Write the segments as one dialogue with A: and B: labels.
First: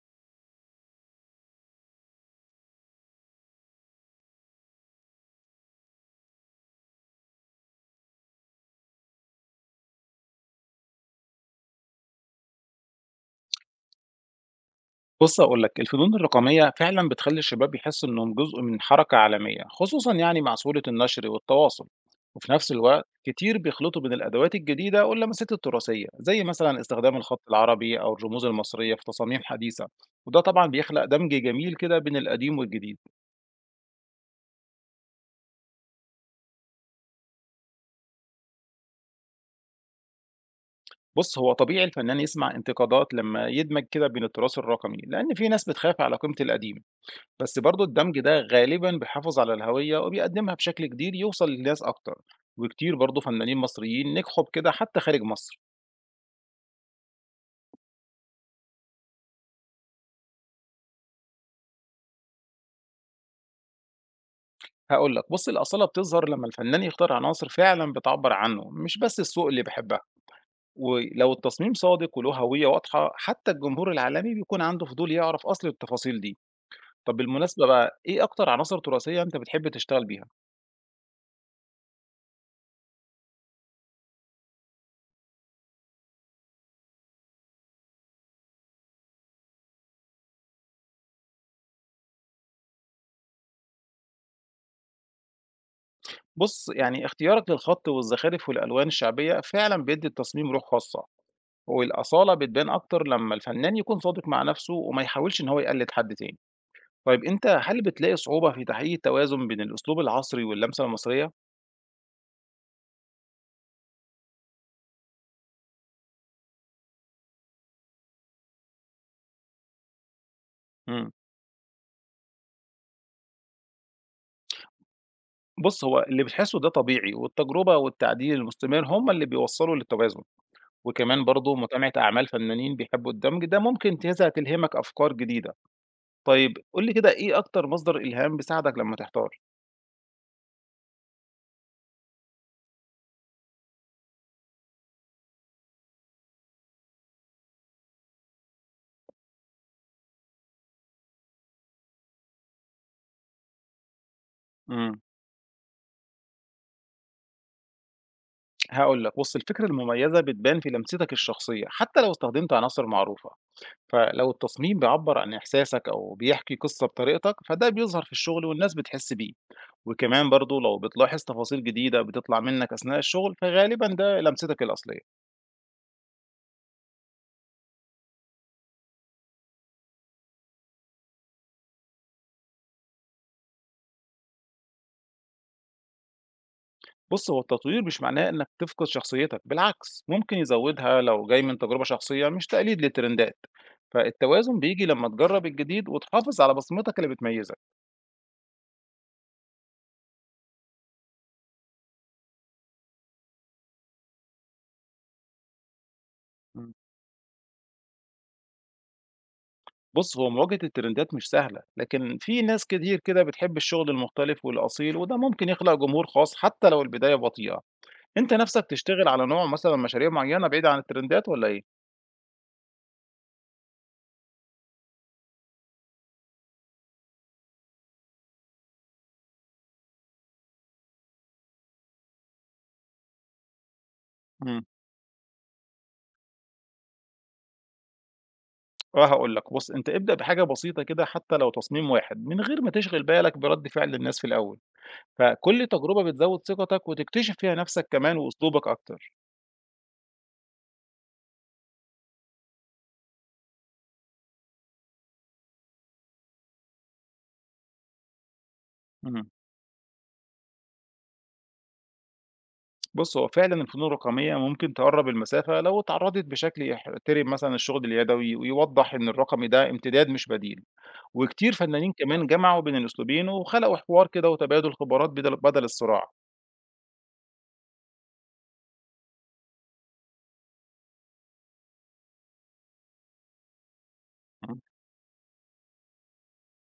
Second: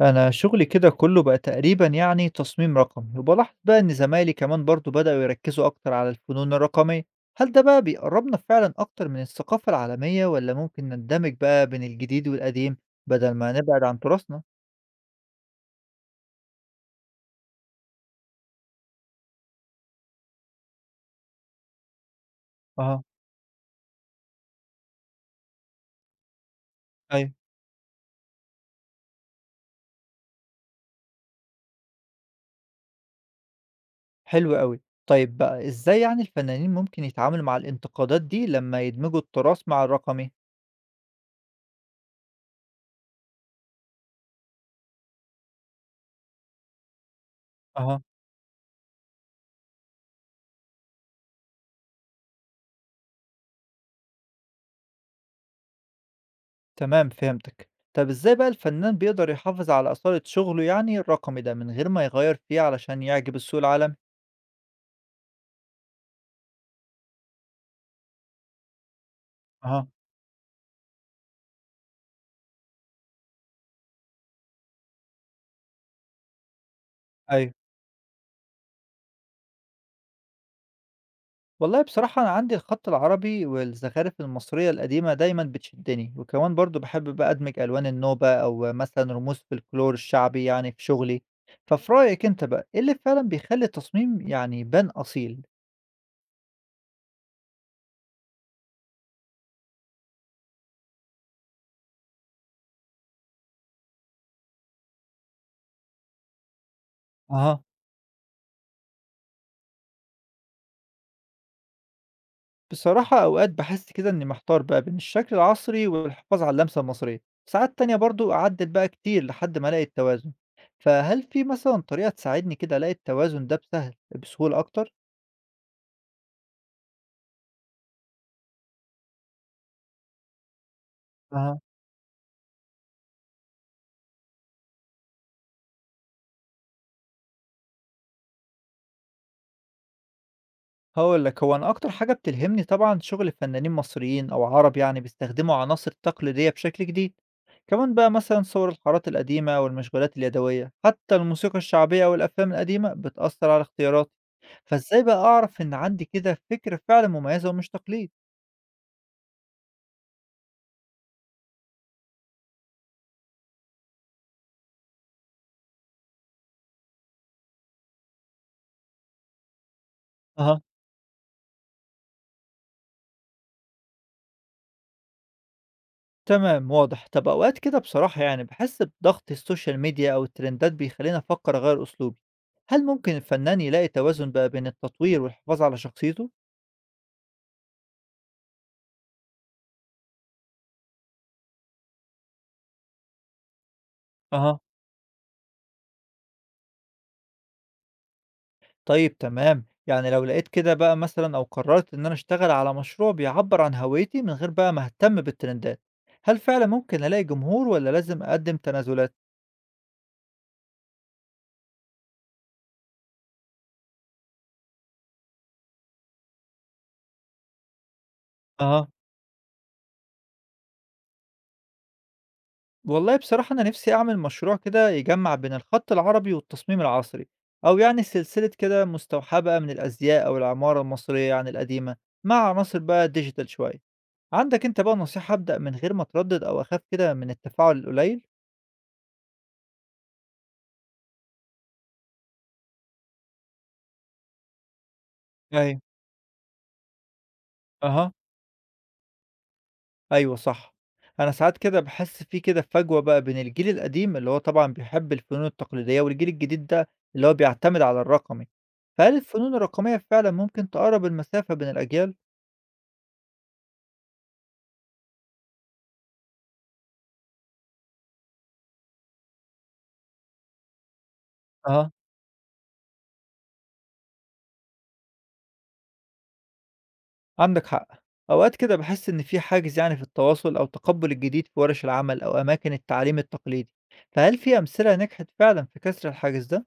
A: أنا شغلي كده كله بقى تقريبا يعني تصميم رقمي، وبلاحظ بقى إن زمايلي كمان برضو بدأوا يركزوا أكتر على الفنون الرقمية. هل ده بقى بيقربنا فعلا أكتر من الثقافة العالمية، ولا ممكن نندمج بقى بين الجديد والقديم بدل ما نبعد عن تراثنا؟
B: بُص هاقول لك، الفنون الرقمية فعلًا بتخلّي الشباب يحسّوا إنهم جزء من حركة عالمية، خصوصًا يعني مع سهولة النشر والتواصل، وفي نفس
A: اه.
B: الوقت كتير بيخلطوا بين الأدوات الجديدة واللمسات التراثية، زي مثلًا استخدام
A: ايوه.
B: الخط العربي أو الرموز المصرية في تصاميم حديثة، وده طبعًا بيخلق دمج جميل كده بين القديم والجديد.
A: حلو قوي. طيب بقى إزاي يعني الفنانين ممكن يتعاملوا مع الانتقادات دي لما يدمجوا التراث مع الرقمي؟
B: بُص هو طبيعي الفنان يسمع انتقادات لمّا يدمج كده بين التراث الرقمي، لأن في ناس بتخاف على قيمة القديم. بس برضه
A: اها.
B: الدمج ده غالبا بيحافظ على الهوية وبيقدمها بشكل جديد يوصل للناس أكتر، وكتير برضه فنانين مصريين نجحوا بكده حتى خارج مصر.
A: تمام، فهمتك. طب إزاي بقى الفنان بيقدر يحافظ على أصالة شغله يعني الرقمي ده من غير ما يغير فيه علشان يعجب السوق العالمي؟
B: هقول لك بص الأصالة بتظهر لما الفنان يختار عناصر فعلا بتعبر عنه، مش بس السوق اللي
A: أها.
B: بيحبها، ولو التصميم صادق وله هوية واضحة حتى الجمهور العالمي بيكون عنده فضول يعرف أصل التفاصيل دي. طب
A: أيوه.
B: بالمناسبة بقى إيه أكتر عناصر تراثية أنت بتحب تشتغل بيها؟
A: والله بصراحة أنا عندي الخط العربي والزخارف المصرية القديمة دايمًا بتشدّني، وكمان برضه باحب بقى أدمج ألوان النوبة أو مثلًا رموز فلكلور الشعبي يعني في شغلي. ففي رأيك أنت بقى، إيه اللي فعلًا بيخلّي التصميم يعني يبان أصيل؟
B: بص يعني اختيارك للخط والزخارف والألوان الشعبية فعلا بيدي التصميم روح خاصة، والأصالة بتبان أكتر لمّا الفنان يكون صادق مع نفسه وما يحاولش إن هو يقلد حد تاني. طيب أنت
A: أها.
B: هل بتلاقي صعوبة في تحقيق التوازن بين الأسلوب العصري واللمسة المصرية؟
A: بصراحة أوقات باحس كده إني محتار بقى بين الشكل العصري والحفاظ على اللمسة المصرية، ساعات تانية برضه أعدّل بقى كتير لحد ما ألاقي التوازن.
B: إمم.
A: فهل في مثلًا طريقة تساعدني كده ألاقي التوازن ده بسهولة أكتر؟
B: بُص، هو اللي بتحسه ده طبيعي، والتجربة والتعديل المستمر هم اللي بيوصّلوا للتوازن، وكمان برضه متابعة أعمال فنانين بيحبوا الدمج ده ممكن تلهمك أفكار جديدة. طيب قُل لي كده إيه أكتر مصدر إلهام بيساعدك لمّا تحتار؟
A: هاقول لك، هو أنا أكتر حاجة بتلهمني طبعًا شغل فنانين مصريين أو عرب يعني بيستخدموا عناصر تقليدية بشكل جديد، كمان بقى مثلًا صور الحارات القديمة والمشغولات اليدوية، حتى الموسيقى الشعبية والأفلام القديمة بتأثر على اختياراتي.
B: إمم.
A: فإزاي بقى أعرف إن عندي كده فكرة فعلًا مميزة ومش تقليد؟
B: هاقول لك، بُص الفكرة المميزة بتبان في لمستك الشخصية حتى لو استخدمت عناصر معروفة. فلو التصميم بيعبر عن إحساسك أو بيحكي قصة بطريقتك فده بيظهر في الشغل والناس بتحس بيه، وكمان برضو
A: أها.
B: لو بتلاحظ تفاصيل جديدة بتطلع منك أثناء الشغل فغالبا ده لمستك الأصلية.
A: تمام، واضح. طب أوقات كده بصراحة يعني باحس بضغط السوشيال ميديا أو الترندات بيخليني أفكر أغير أسلوبي، هل ممكن الفنان يلاقي توازن بقى بين التطوير والحفاظ على شخصيته؟
B: بص هو التطوير مش معناه إنك تفقد شخصيتك، بالعكس ممكن يزودها لو جاي من تجربة شخصية مش تقليد للترندات،
A: أها.
B: فالتوازن بيجي لما تجرب الجديد وتحافظ على بصمتك اللي بتميزك.
A: طيب تمام، يعني لو لقيت كده بقى مثلا او قررت ان انا اشتغل على مشروع بيعبر عن هويتي من غير بقى ما اهتم بالترندات، هل فعلا ممكن الاقي جمهور ولا لازم اقدم تنازلات؟
B: بُص، هو مواجهة الترندات مش سهلة، لكن في ناس كتير كده بتحب الشغل المختلف والأصيل، وده ممكن يخلق جمهور خاص حتى لو البداية بطيئة. أنت نفسك
A: أها.
B: تشتغل على نوع مثلًا مشاريع معينة بعيدة عن الترندات والّا إيه؟
A: والله بصراحة انا نفسي اعمل مشروع كده يجمع بين الخط العربي والتصميم العصري، او يعني سلسلة كده مستوحاة بقى من الازياء او العمارة المصرية يعني القديمة مع عناصر بقى ديجيتال شوية. عندك
B: إمم،
A: انت بقى نصيحة ابدأ من غير ما اتردد او اخاف كده من التفاعل القليل؟
B: آه هاقول لك، بُص أنت ابدأ بحاجة بسيطة كده حتى لو تصميم واحد، من غير ما تشغل بالك برد فعل الناس في الأول، فكل
A: أيوة.
B: تجربة بتزود ثقتك وتكتشف فيها نفسك
A: أها.
B: كمان وأسلوبك أكتر.
A: أيوه، صح. أنا ساعات كده باحس في كده فجوة بقى بين الجيل القديم اللي هو طبعًا بيحب الفنون التقليدية، والجيل الجديد ده اللي هو بيعتمد على الرقمي. فهل
B: إمم.
A: الفنون الرقمية فعلًا ممكن تقرّب المسافة بين الأجيال؟
B: بُص، هو فعلًا الفنون الرقمية ممكن تقرّب المسافة لو اتعرّضت بشكل يحترم مثلًا الشغل اليدوي، ويوضّح إن الرقمي ده امتداد مش بديل، وكتير
A: أها.
B: فنانين كمان جمعوا بين الأسلوبين وخلقوا حوار كده وتبادل خبرات بدل الصراع.
A: عندك حق. أوقات كده باحس إن في حاجز يعني في التواصل أو تقبُّل الجديد في ورش العمل أو أماكن التعليم التقليدي. فهل في
B: إمم.
A: أمثلة نجحت فعلًا في كسر الحاجز ده؟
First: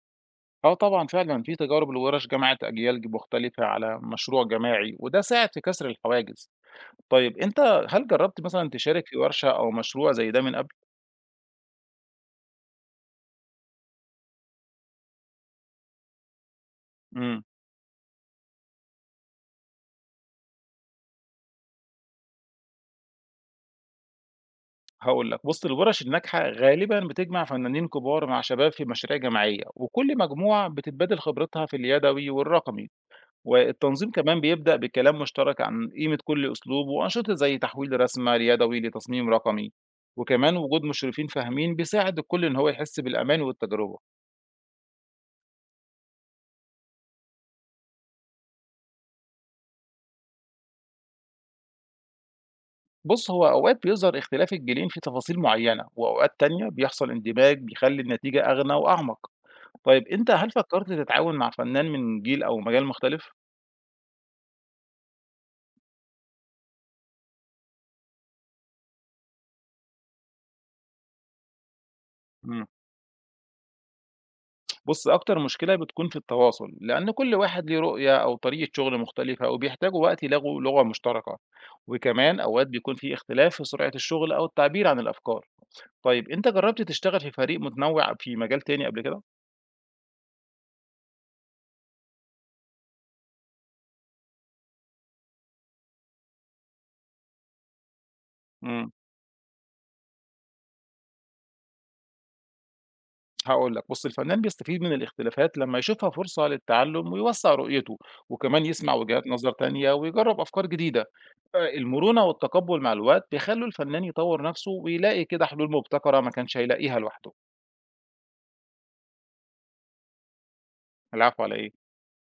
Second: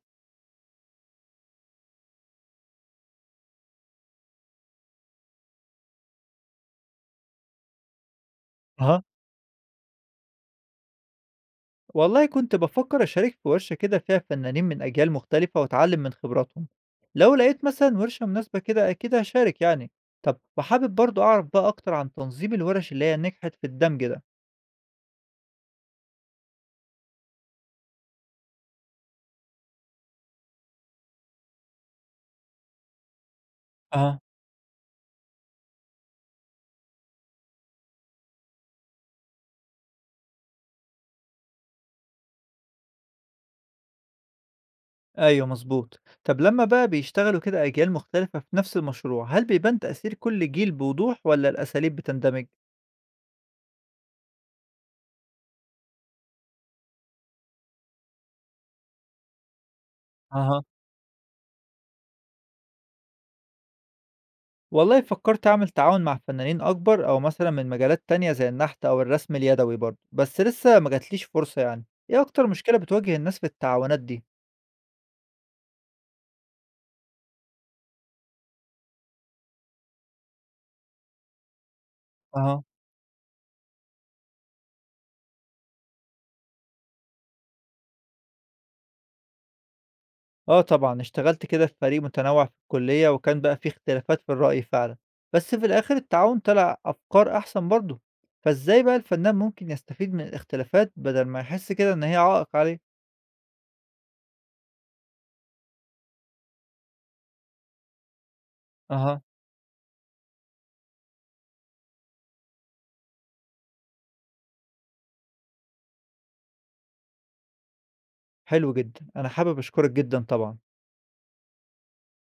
B: آه طبعًا فعلًا في تجارب الورش جمعت أجيال مختلفة على مشروع جماعي، وده ساعد في كسر الحواجز. طيب أنت هل جرّبت مثلًا تشارك في ورشة أو مشروع زي ده من قبل؟
A: والله كنت بفكر أشارك في ورشة كده فيها فنانين من أجيال مختلفة وأتعلم من خبراتهم. لو
B: إمم.
A: لقيت مثلا ورشة مناسبة كده أكيد هشارك يعني. طب وحابب برضو أعرف بقى أكتر عن تنظيم الورش اللي هي نجحت في الدمج ده.
B: هاقول لك، بُص الورش الناجحة غالبًا بتجمع فنانين كبار مع شباب في مشاريع جماعية، وكل مجموعة بتتبادل خبرتها في اليدوي والرقمي، والتنظيم
A: اه.
B: كمان بيبدأ بكلام مشترك عن قيمة كل أسلوب وأنشطة زي تحويل رسمة ليدوي لتصميم رقمي، وكمان وجود مشرفين فاهمين بيساعد الكل إن هو يحس بالأمان والتجربة.
A: أيوة، مظبوط. طب لما بقى بيشتغلوا كده أجيال مختلفة في نفس المشروع، هل بيبان تأثير كل جيل بوضوح ولا الأساليب بتندمج؟
B: بُص هو أوقات بيظهر اختلاف الجيلين في تفاصيل معينة، وأوقات تانية بيحصل اندماج بيخلي النتيجة أغنى وأعمق. طيب أنت هل فكرت تتعاون مع فنان من جيل أو مجال مختلف؟
A: والله فكرت أعمل تعاون مع فنانين أكبر أو مثلا من مجالات تانية زي النحت أو الرسم اليدوي برضه، بس لسه ما جاتليش فرصة. يعني إيه أكتر
B: إمم.
A: مشكلة بتواجه الناس في التعاونات دي؟
B: بُص، أكتر مشكلة بتكون في التواصل، لأن كل واحد ليه رؤية أو طريقة شغل مختلفة وبيحتاجوا وقت يلاقوا لغة مشتركة، وكمان
A: أها.
B: أوقات بيكون في اختلاف في سرعة الشغل أو التعبير عن الأفكار. طيب أنت جربت تشتغل في فريق متنوع في مجال تاني قبل كده؟
A: آه طبعا اشتغلت كده في فريق متنوع في الكلية وكان بقى فيه اختلافات في الرأي فعلا، بس في الآخر التعاون طلع أفكار أحسن برضه. فإزاي
B: إمم،
A: بقى الفنان ممكن يستفيد من الاختلافات بدل ما يحس كده إن هي عائق عليه؟
B: هاقول لك، بُص الفنان بيستفيد من الاختلافات لما يشوفها فرصة للتعلم ويوسّع رؤيته، وكمان يسمع
A: أها.
B: وجهات نظر تانية ويجرب أفكار جديدة. المرونة والتقبل مع الوقت بيخلّوا الفنان يطوّر نفسه ويلاقي كده حلول مبتكرة ما كانش هيلاقيها لوحده.
A: حلو جدا، أنا حابب أشكرك جدا طبعا.
B: العفو على إيه؟